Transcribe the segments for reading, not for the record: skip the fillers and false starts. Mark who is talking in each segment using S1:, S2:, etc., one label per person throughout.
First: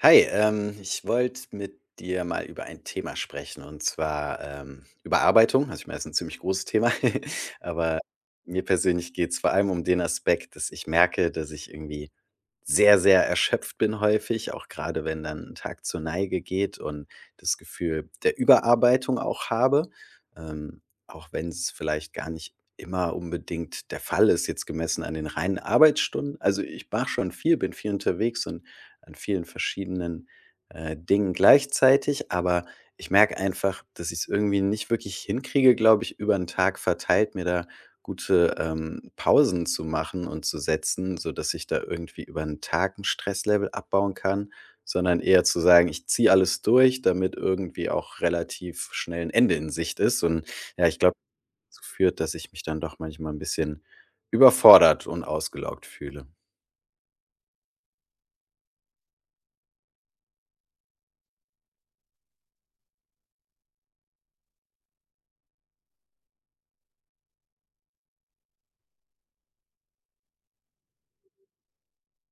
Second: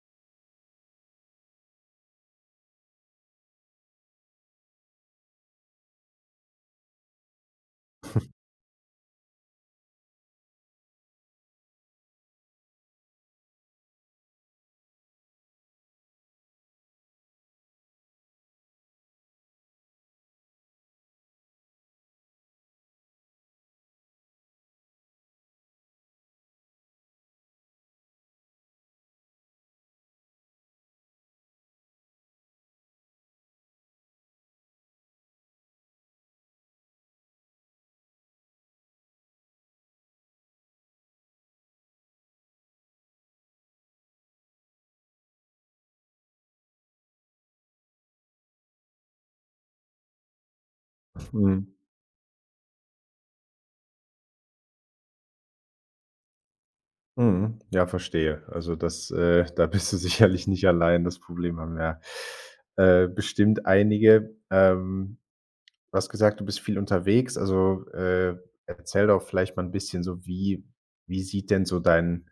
S1: Hi, ich wollte mit dir mal über ein Thema sprechen und zwar, Überarbeitung. Also, ich meine, das ist ein ziemlich großes Thema, aber mir persönlich geht es vor allem um den Aspekt, dass ich merke, dass ich irgendwie sehr, sehr erschöpft bin häufig, auch gerade wenn dann ein Tag zur Neige geht und das Gefühl der Überarbeitung auch habe, ähm, auch wenn es vielleicht gar nicht immer unbedingt der Fall ist, jetzt gemessen an den reinen Arbeitsstunden. Also, ich mache schon viel, bin viel unterwegs und an vielen verschiedenen, Dingen gleichzeitig, aber ich merke einfach, dass ich es irgendwie nicht wirklich hinkriege, glaube ich, über 'n Tag verteilt, mir da gute, Pausen zu machen und zu setzen, sodass ich da irgendwie über 'n Tag 'n Stresslevel abbauen kann, sondern eher zu sagen: „Ich ziehe alles durch“, damit irgendwie auch relativ schnell ein Ende in Sicht ist. Und ja, ich glaube,
S2: Mhm.
S1: dazu führt, dass ich mich dann doch manchmal ein bisschen überfordert und ausgelaugt fühle.
S2: Mhm. Ja, verstehe. Also das da bist du sicherlich nicht allein. Das Problem haben bestimmt einige. Du hast gesagt, du bist viel unterwegs. Erzähl doch vielleicht mal ein bisschen so, wie sieht denn so dein,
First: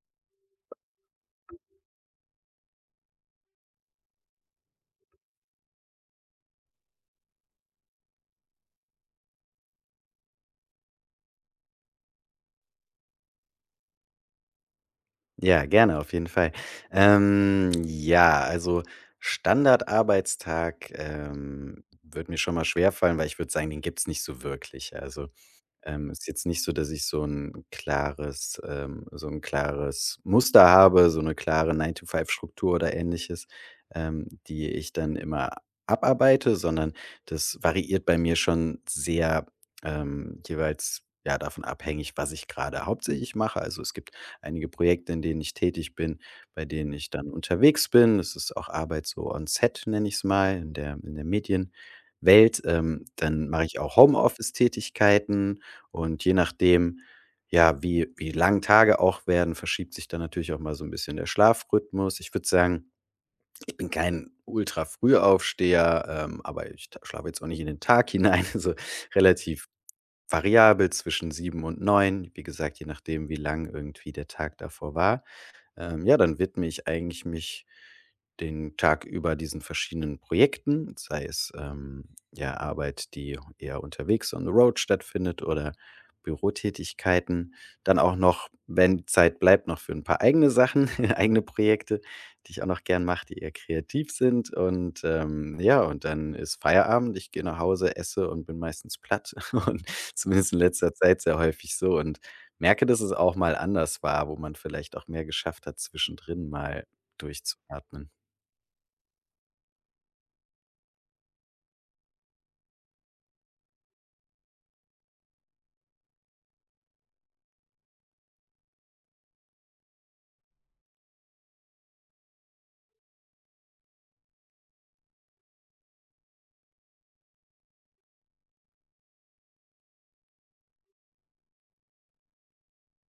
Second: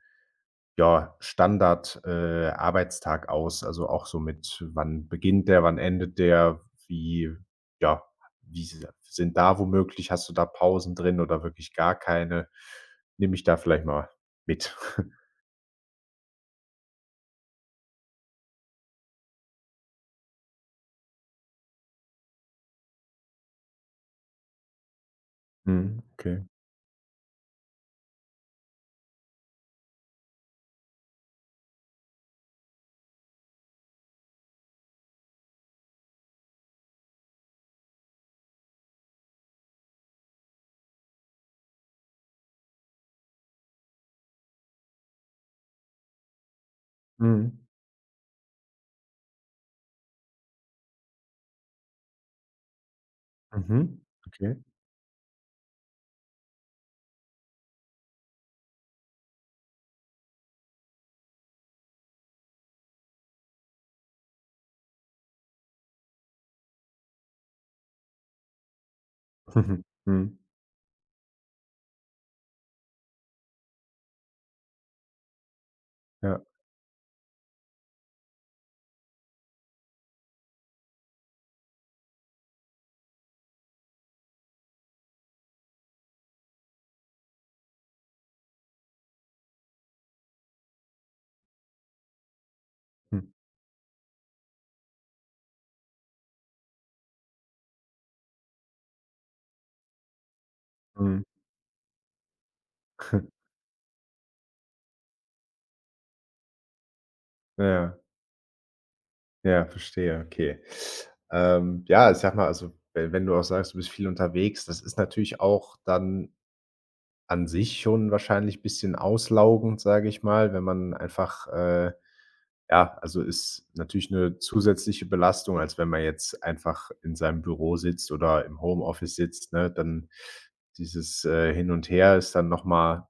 S2: ja, Standard Arbeitstag aus? Also auch so mit wann beginnt der, wann endet der? Wie ja, wie s sind da womöglich hast du da Pausen drin oder wirklich gar keine? Nimm mich da vielleicht mal mit.
S1: Ja, gerne, auf jeden Fall. Ja, also Standardarbeitstag, würde mir schon mal schwerfallen, weil ich würde sagen, den gibt's nicht so wirklich. Also,
S2: Mhm,
S1: Ist jetzt
S2: okay.
S1: nicht so, dass ich so ein klares Muster habe, so eine klare nine to five Struktur oder Ähnliches, die ich dann immer abarbeite, sondern das variiert bei mir schon sehr, jeweils, ja, davon abhängig, was ich gerade hauptsächlich mache. Also, es gibt einige Projekte, in denen ich tätig bin, bei denen ich dann
S2: Mhm.
S1: unterwegs bin. Das ist auch Arbeit so on Set, nenne ich es mal, in der Medienwelt. Dann mache ich auch
S2: Mhm. Okay.
S1: Homeoffice-Tätigkeiten, und je nachdem, ja, wie lang Tage auch werden, verschiebt sich dann natürlich auch mal so ein bisschen der Schlafrhythmus. Ich würde sagen, ich bin kein Ultrafrühaufsteher, aber ich ta schlafe jetzt auch nicht in den Tag hinein, also relativ
S2: Mhm.
S1: variabel zwischen 7 und 9. Wie gesagt, je nachdem, wie lang irgendwie der Tag davor war. Ja, dann
S2: Ja.
S1: widme ich eigentlich mich den Tag über diesen verschiedenen Projekten, sei es, ja, Arbeit, die eher unterwegs on the road stattfindet oder Bürotätigkeiten. Dann auch noch, wenn Zeit bleibt, noch für ein paar eigene Sachen, eigene Projekte, die ich auch noch gern
S2: Hm.
S1: mache, die eher kreativ sind. Und, ja, und dann ist Feierabend. Ich gehe nach Hause, esse und bin meistens platt und zumindest in letzter Zeit
S2: Mhm.
S1: sehr häufig so. Und merke, dass es auch mal anders war, wo man vielleicht auch mehr geschafft hat, zwischendrin mal
S2: Ja,
S1: durchzuatmen.
S2: ja, verstehe, okay. Ja, ich sag mal, also, we wenn du auch sagst, du bist viel unterwegs, das ist natürlich auch dann an sich schon wahrscheinlich ein bisschen auslaugend, sage ich mal, wenn man einfach, ja, also, ist natürlich eine zusätzliche Belastung, als wenn man jetzt einfach in seinem Büro sitzt oder im Homeoffice sitzt, ne? Dann dieses Hin und Her ist dann noch mal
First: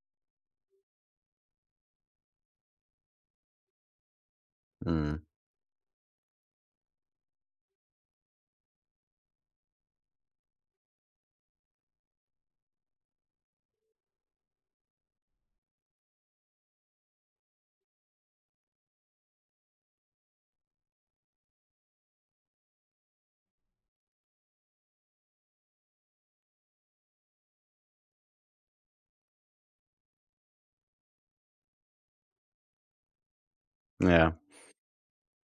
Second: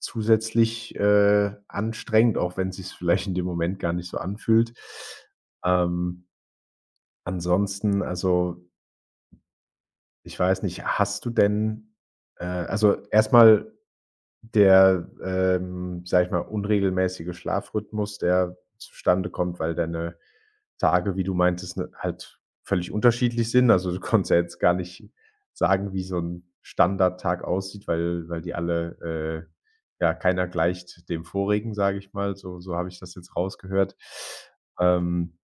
S2: zusätzlich, anstrengend, auch wenn sich's vielleicht in dem Moment gar nicht so anfühlt.
S1: Mhm.
S2: Ähm, ansonsten, also, ich weiß nicht, hast du denn also, erstmal der sage ich mal, unregelmäßige Schlafrhythmus, der zustande kommt, weil deine Tage, wie du meintest, ne, halt völlig unterschiedlich sind. Also, du konntest ja jetzt gar nicht sagen, wie so ein Standardtag aussieht, weil die alle, ja, keiner gleicht dem vorigen, sage ich mal. So habe ich das jetzt rausgehört.
S1: Ja,
S2: Ähm,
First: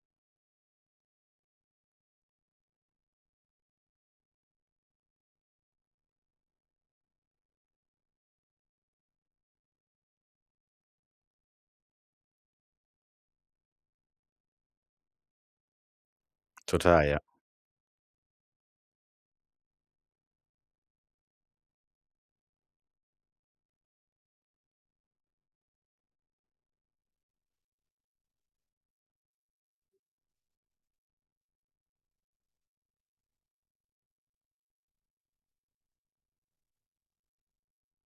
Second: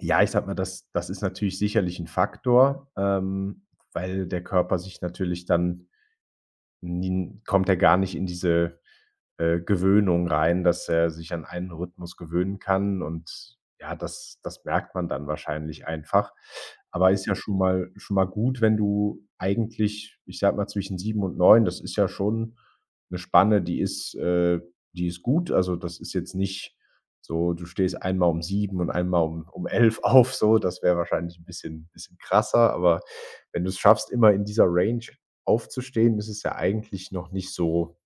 S2: ja, ich sag mal, das ist natürlich sicherlich ein Faktor, weil der Körper sich natürlich dann N kommt er gar nicht in diese Gewöhnung rein, dass er sich an einen Rhythmus gewöhnen kann und ja, das merkt man dann wahrscheinlich einfach.
S1: total,
S2: Aber
S1: ja.
S2: ist ja schon mal gut, wenn du eigentlich, ich sag mal, zwischen 7 und 9. Das ist ja schon eine Spanne, die ist gut. Also, das ist jetzt nicht so, du stehst einmal um 7 und einmal um 11 auf so, das wäre wahrscheinlich ein bisschen krasser, aber wenn du es schaffst, immer in dieser Range aufzustehen, ist es ja eigentlich noch nicht so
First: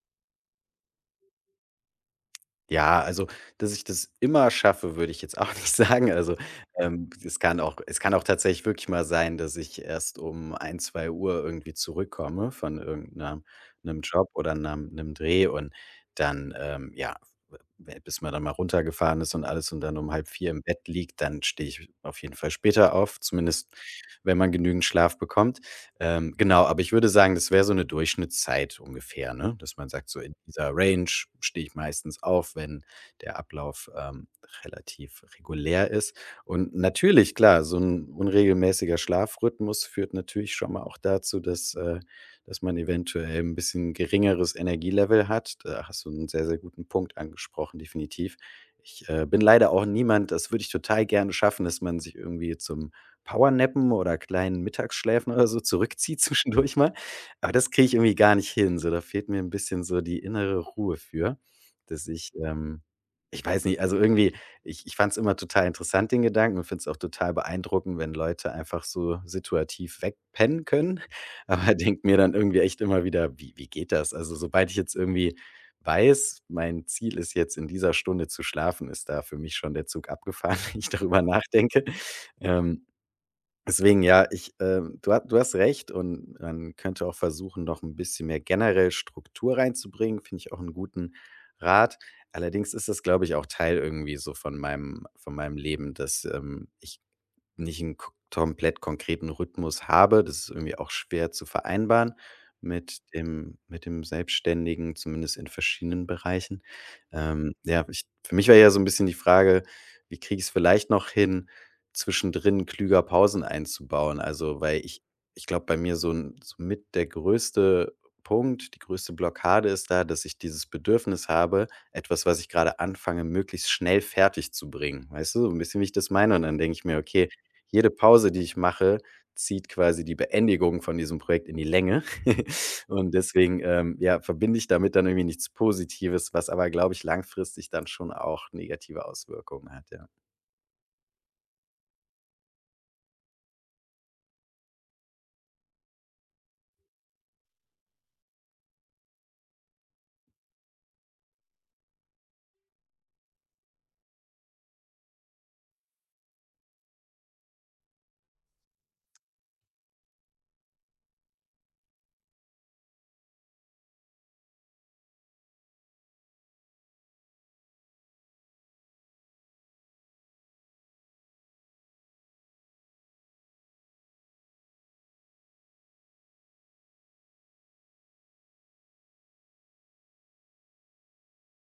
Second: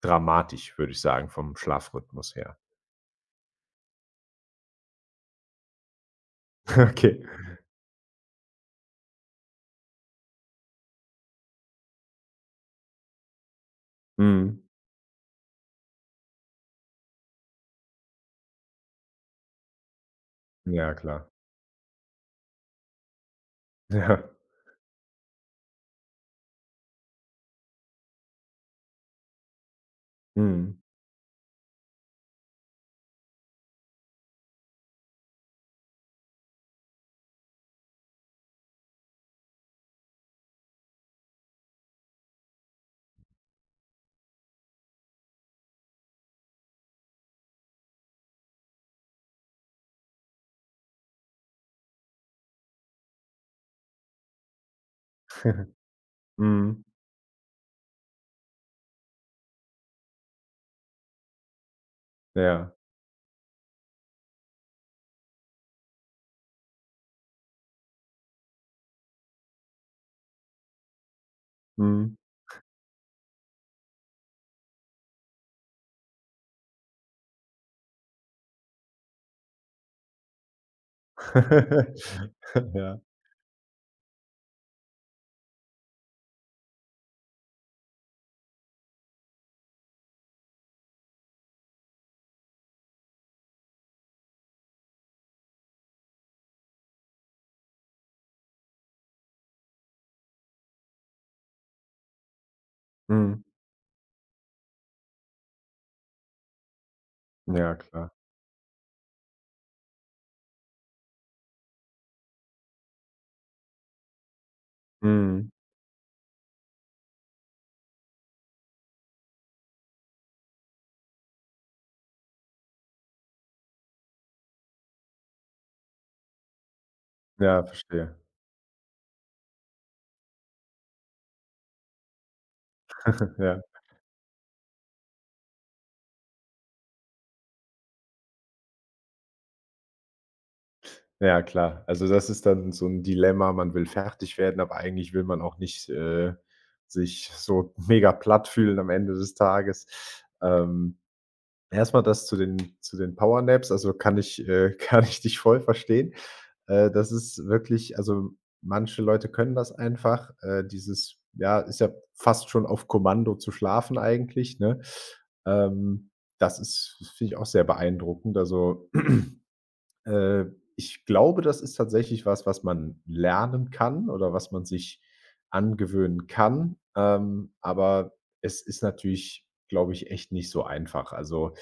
S2: dramatisch, würde ich sagen, vom Schlafrhythmus her.
S1: Ja, also, dass ich das immer schaffe, würde ich jetzt auch nicht sagen. Also,
S2: Okay.
S1: es kann auch tatsächlich wirklich mal sein, dass ich erst um ein, zwei Uhr irgendwie zurückkomme von irgendeinem 'ner Job oder
S2: Mhm.
S1: einem 'nem Dreh und dann, ja, w bis man dann mal runtergefahren ist und alles und dann um halb vier im Bett
S2: Ja,
S1: liegt,
S2: klar.
S1: dann stehe ich auf jeden Fall später auf, zumindest
S2: Ja.
S1: wenn man genügend Schlaf bekommt. Genau, aber ich würde sagen, das wäre so eine Durchschnittszeit ungefähr, ne? Dass man sagt, so in dieser
S2: Mhm.
S1: Range stehe ich meistens auf, wenn der Ablauf, relativ regulär ist. Und natürlich, klar, so ein unregelmäßiger Schlafrhythmus führt natürlich schon mal auch dazu, dass dass man eventuell ein bisschen geringeres Energielevel hat. Da hast du einen sehr, sehr guten Punkt angesprochen, definitiv. Ich, bin leider auch niemand, das würde ich total gerne schaffen, dass man sich irgendwie zum Powernappen oder kleinen Mittagsschläfen oder so zurückzieht zwischendurch
S2: Mhm.
S1: mal. Aber das kriege ich irgendwie gar nicht hin. So, da fehlt mir ein bisschen so die innere Ruhe für, dass ich,
S2: Ja.
S1: ich weiß nicht, also irgendwie, ich fand es immer total interessant, den Gedanken, und finde es auch total beeindruckend, wenn Leute einfach so situativ wegpennen können. Aber denkt mir
S2: Mhm.
S1: dann irgendwie echt immer wieder: „Wie geht das?“ Also, sobald ich jetzt irgendwie weiß, mein Ziel ist jetzt, in dieser Stunde zu schlafen, ist da für mich schon der Zug abgefahren, wenn ich darüber nachdenke. Ähm.
S2: Ja.
S1: Deswegen, ja, ich, du hast recht und man könnte auch versuchen, noch ein bisschen mehr generell Struktur reinzubringen, finde ich auch einen guten Rat. Allerdings ist das, glaube ich, auch Teil irgendwie so von meinem Leben, dass, ich nicht einen ko komplett konkreten Rhythmus habe. Das ist irgendwie auch schwer zu vereinbaren mit
S2: Mhm.
S1: dem mit dem Selbstständigen, zumindest in verschiedenen Bereichen.
S2: Ja,
S1: Ja, ich
S2: klar.
S1: für mich war ja so ein bisschen die Frage: „Wie kriege ich es vielleicht noch hin, zwischendrin klüger Pausen einzubauen? Also, weil ich
S2: Mhm.
S1: glaube, bei mir so 'n so mit der größte Punkt, die größte Blockade ist da, dass ich dieses Bedürfnis habe, etwas, was ich gerade anfange, möglichst schnell fertig zu bringen. Weißt du, so 'n bisschen, wie ich das meine? Und dann denke ich mir: „Okay,
S2: Ja,
S1: jede
S2: verstehe.
S1: Pause, die ich mache, zieht quasi die Beendigung von diesem Projekt in die Länge.“ Und deswegen,
S2: Ja.
S1: ja, verbinde ich damit dann irgendwie nichts Positives, was aber, glaube ich, langfristig dann schon auch negative Auswirkungen hat, ja.
S2: Ja, klar. Also, das ist dann so ein Dilemma. Man will fertig werden, aber eigentlich will man auch nicht, sich so mega platt fühlen am Ende des Tages. Ähm, erst mal das zu den Powernaps, also, kann ich kann ich dich voll verstehen. Das ist wirklich also, manche Leute können das einfach, dieses ja, ist ja fast schon auf Kommando zu schlafen eigentlich, ne? Ähm, das ist finde ich auch sehr beeindruckend. Also, äh, ich glaube, das ist tatsächlich was, was man lernen kann oder was man sich angewöhnen kann. Aber es ist natürlich, glaube ich, echt nicht so einfach. Also,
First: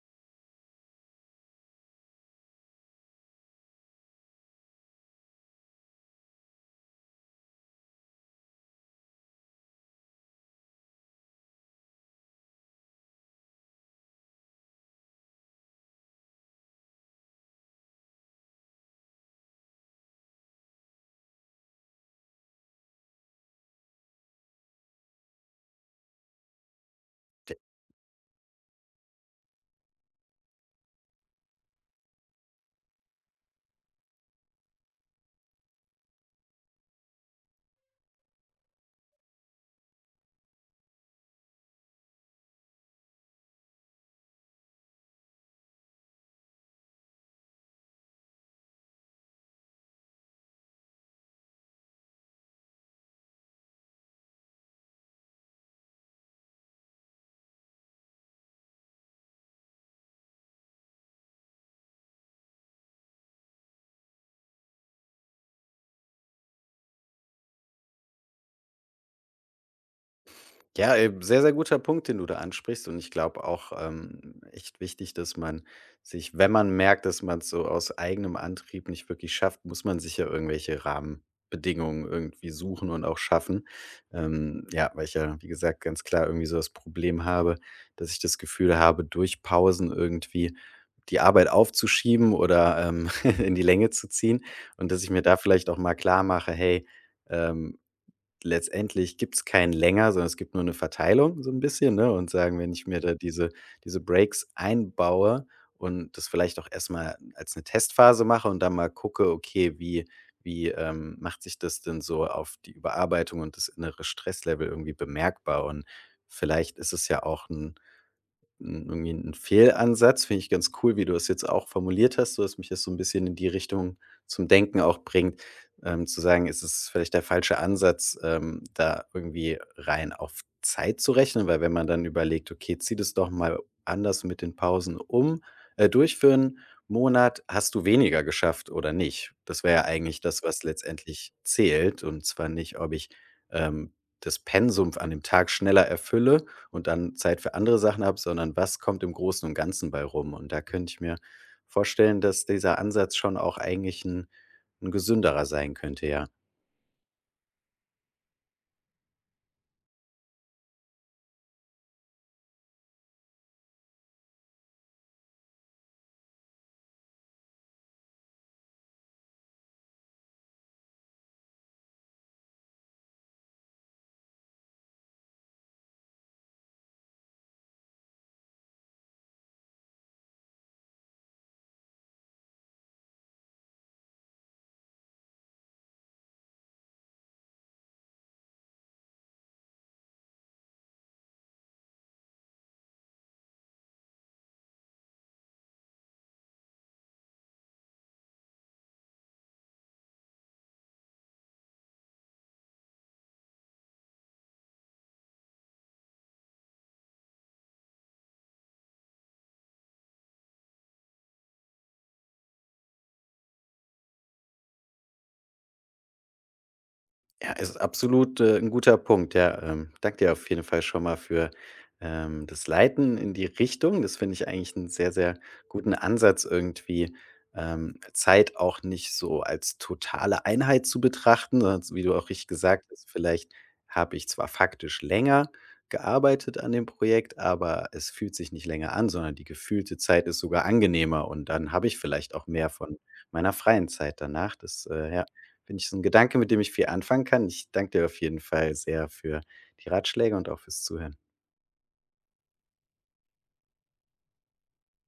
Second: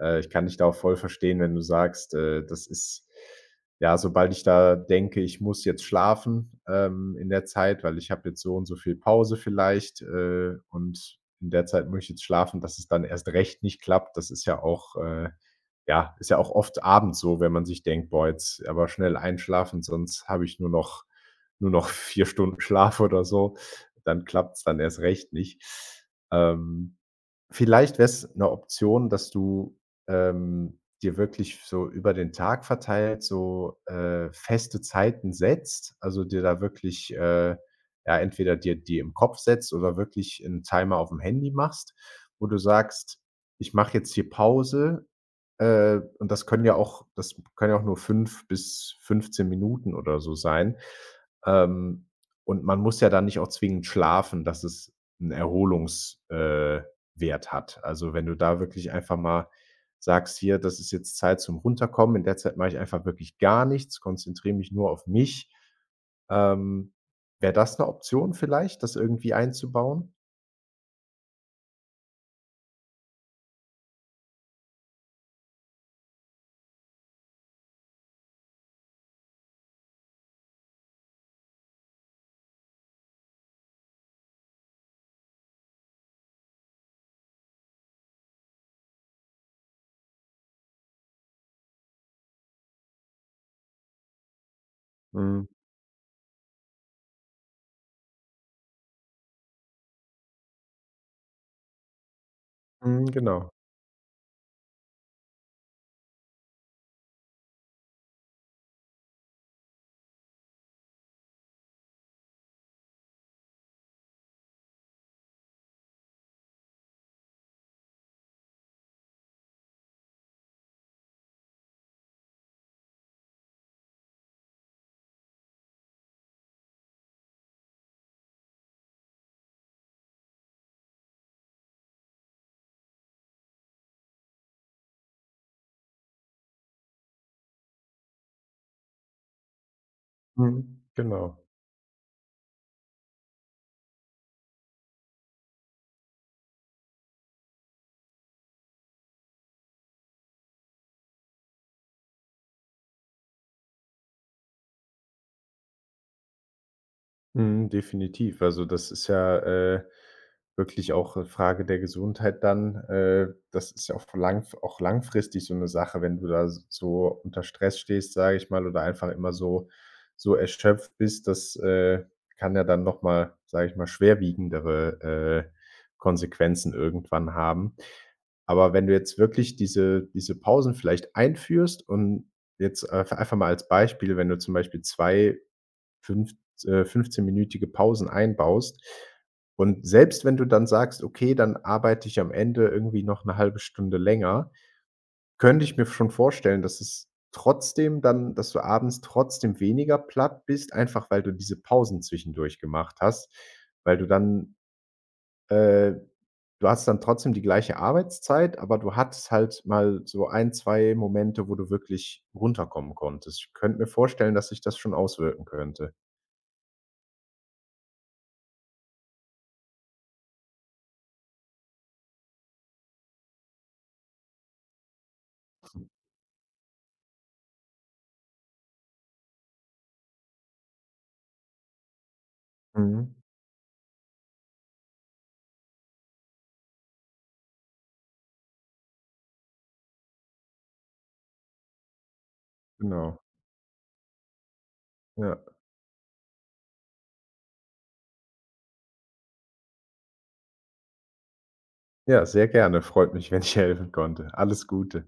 S2: äh, ich kann dich da auch voll verstehen, wenn du sagst, das ist ja, sobald ich da denke, ich muss jetzt schlafen, in der Zeit, weil ich habe jetzt so und so viel Pause vielleicht, und in der Zeit muss ich jetzt schlafen, dass es dann erst recht nicht klappt. Das ist ja auch, ja, ist ja auch oft abends so, wenn man sich denkt: „Boah, jetzt aber schnell einschlafen, sonst habe ich nur noch 4 Stunden Schlaf oder so.“ Dann klappt's dann erst recht nicht. Ähm, vielleicht wäre es 'ne Option, dass du, dir wirklich so über den Tag verteilt so, feste Zeiten setzt, also, dir da wirklich, ja, entweder dir die im Kopf setzt oder wirklich 'n Timer aufm Handy machst, wo du sagst: „Ich mache jetzt hier Pause.“ und das können ja auch nur 5 bis 15 Minuten oder so sein. Ähm, und man muss ja dann nicht auch zwingend schlafen, dass es 'n Erholungs Wert hat. Also, wenn du da wirklich einfach mal sagst: „Hier, das ist jetzt Zeit zum Runterkommen. In der Zeit mache ich einfach wirklich gar nichts, konzentriere mich nur auf mich.“ Ähm, wäre das eine Option vielleicht, das irgendwie einzubauen?
S1: Ja, sehr, sehr guter Punkt, den du da ansprichst. Und ich glaube auch, echt wichtig, dass man sich, wenn man merkt, dass man es so aus eigenem Antrieb nicht wirklich schafft, muss man sich ja irgendwelche Rahmenbedingungen irgendwie suchen und auch schaffen. Ja, weil ich, ja, wie gesagt, ganz klar irgendwie so das Problem habe, dass ich das Gefühl habe, durch Pausen irgendwie die Arbeit aufzuschieben oder, in die Länge zu ziehen. Und dass ich mir da
S2: Mhm.
S1: vielleicht auch mal klar mache, hey, ähm, letztendlich gibt es keinen länger, sondern es gibt nur eine Verteilung so ein bisschen, ne? Und sagen, wenn ich mir
S2: Mhm,
S1: da diese
S2: genau.
S1: diese Breaks einbaue und das vielleicht auch erstmal als eine Testphase mache und dann mal gucke, okay, wie macht sich das denn so auf die Überarbeitung und das innere Stresslevel irgendwie bemerkbar? Und vielleicht ist es ja auch 'n 'n irgendwie 'n Fehlansatz. Finde ich ganz cool, wie du das jetzt auch formuliert hast, sodass mich das so ein bisschen in die Richtung zum Denken auch bringt, zu sagen, es ist vielleicht der falsche Ansatz, da irgendwie rein auf Zeit zu rechnen, weil wenn man dann überlegt: „Okay, zieh das doch mal anders mit den Pausen um, durch für 'n Monat. Hast du weniger geschafft oder nicht?“ Das wäre ja eigentlich das, was
S2: Mhm,
S1: letztendlich
S2: genau.
S1: zählt und zwar nicht, ob ich, ähm, das Pensum an dem Tag schneller erfülle, und dann Zeit für andere Sachen habe, sondern was kommt im Großen und Ganzen bei rum? Und da könnte ich mir vorstellen, dass dieser Ansatz schon auch eigentlich ein 'n gesünderer sein könnte, ja.
S2: Mhm, definitiv. Also, das ist ja wirklich auch 'ne Frage der Gesundheit dann. Das ist ja auch langfristig so eine Sache, wenn du da so unter Stress stehst, sage ich mal, oder einfach immer so so erschöpft bist, das kann ja dann noch mal, sage ich mal, schwerwiegendere, Konsequenzen irgendwann haben. Aber wenn du jetzt wirklich diese Pausen vielleicht einführst und jetzt einfach mal als Beispiel, wenn du zum Beispiel 2 fünf 15-minütige Pausen einbaust. Und selbst wenn du dann sagst: „Okay, dann arbeite ich am Ende irgendwie noch eine halbe Stunde länger“, könnte ich mir schon vorstellen, dass es trotzdem dann dass du abends trotzdem weniger platt bist, einfach weil du diese Pausen zwischendurch gemacht hast, weil du dann äh, du hast dann trotzdem die gleiche Arbeitszeit, aber du hattest halt mal so ein 2 Momente, wo du wirklich runterkommen konntest. Ich könnte mir vorstellen, dass sich das schon auswirken könnte.
S1: Ja, ist absolut, 'n guter Punkt. Ja, danke dir auf jeden Fall schon mal für, das Leiten in die Richtung. Das finde ich eigentlich einen sehr, sehr guten Ansatz irgendwie, Zeit auch nicht so als totale Einheit zu betrachten, sondern s wie du auch richtig gesagt hast,
S2: Mhm,
S1: vielleicht habe ich zwar faktisch länger gearbeitet an dem Projekt, aber es fühlt sich nicht länger an, sondern die gefühlte Zeit ist sogar angenehmer und dann habe ich vielleicht auch mehr von
S2: genau.
S1: meiner freien Zeit danach. Das,
S2: Ja.
S1: finde ich so ein Gedanke, mit dem ich viel anfangen kann. Ich danke dir auf jeden Fall sehr für die Ratschläge und auch fürs Zuhören.
S2: Ja, sehr gerne. Freut mich, wenn ich helfen konnte. Alles Gute.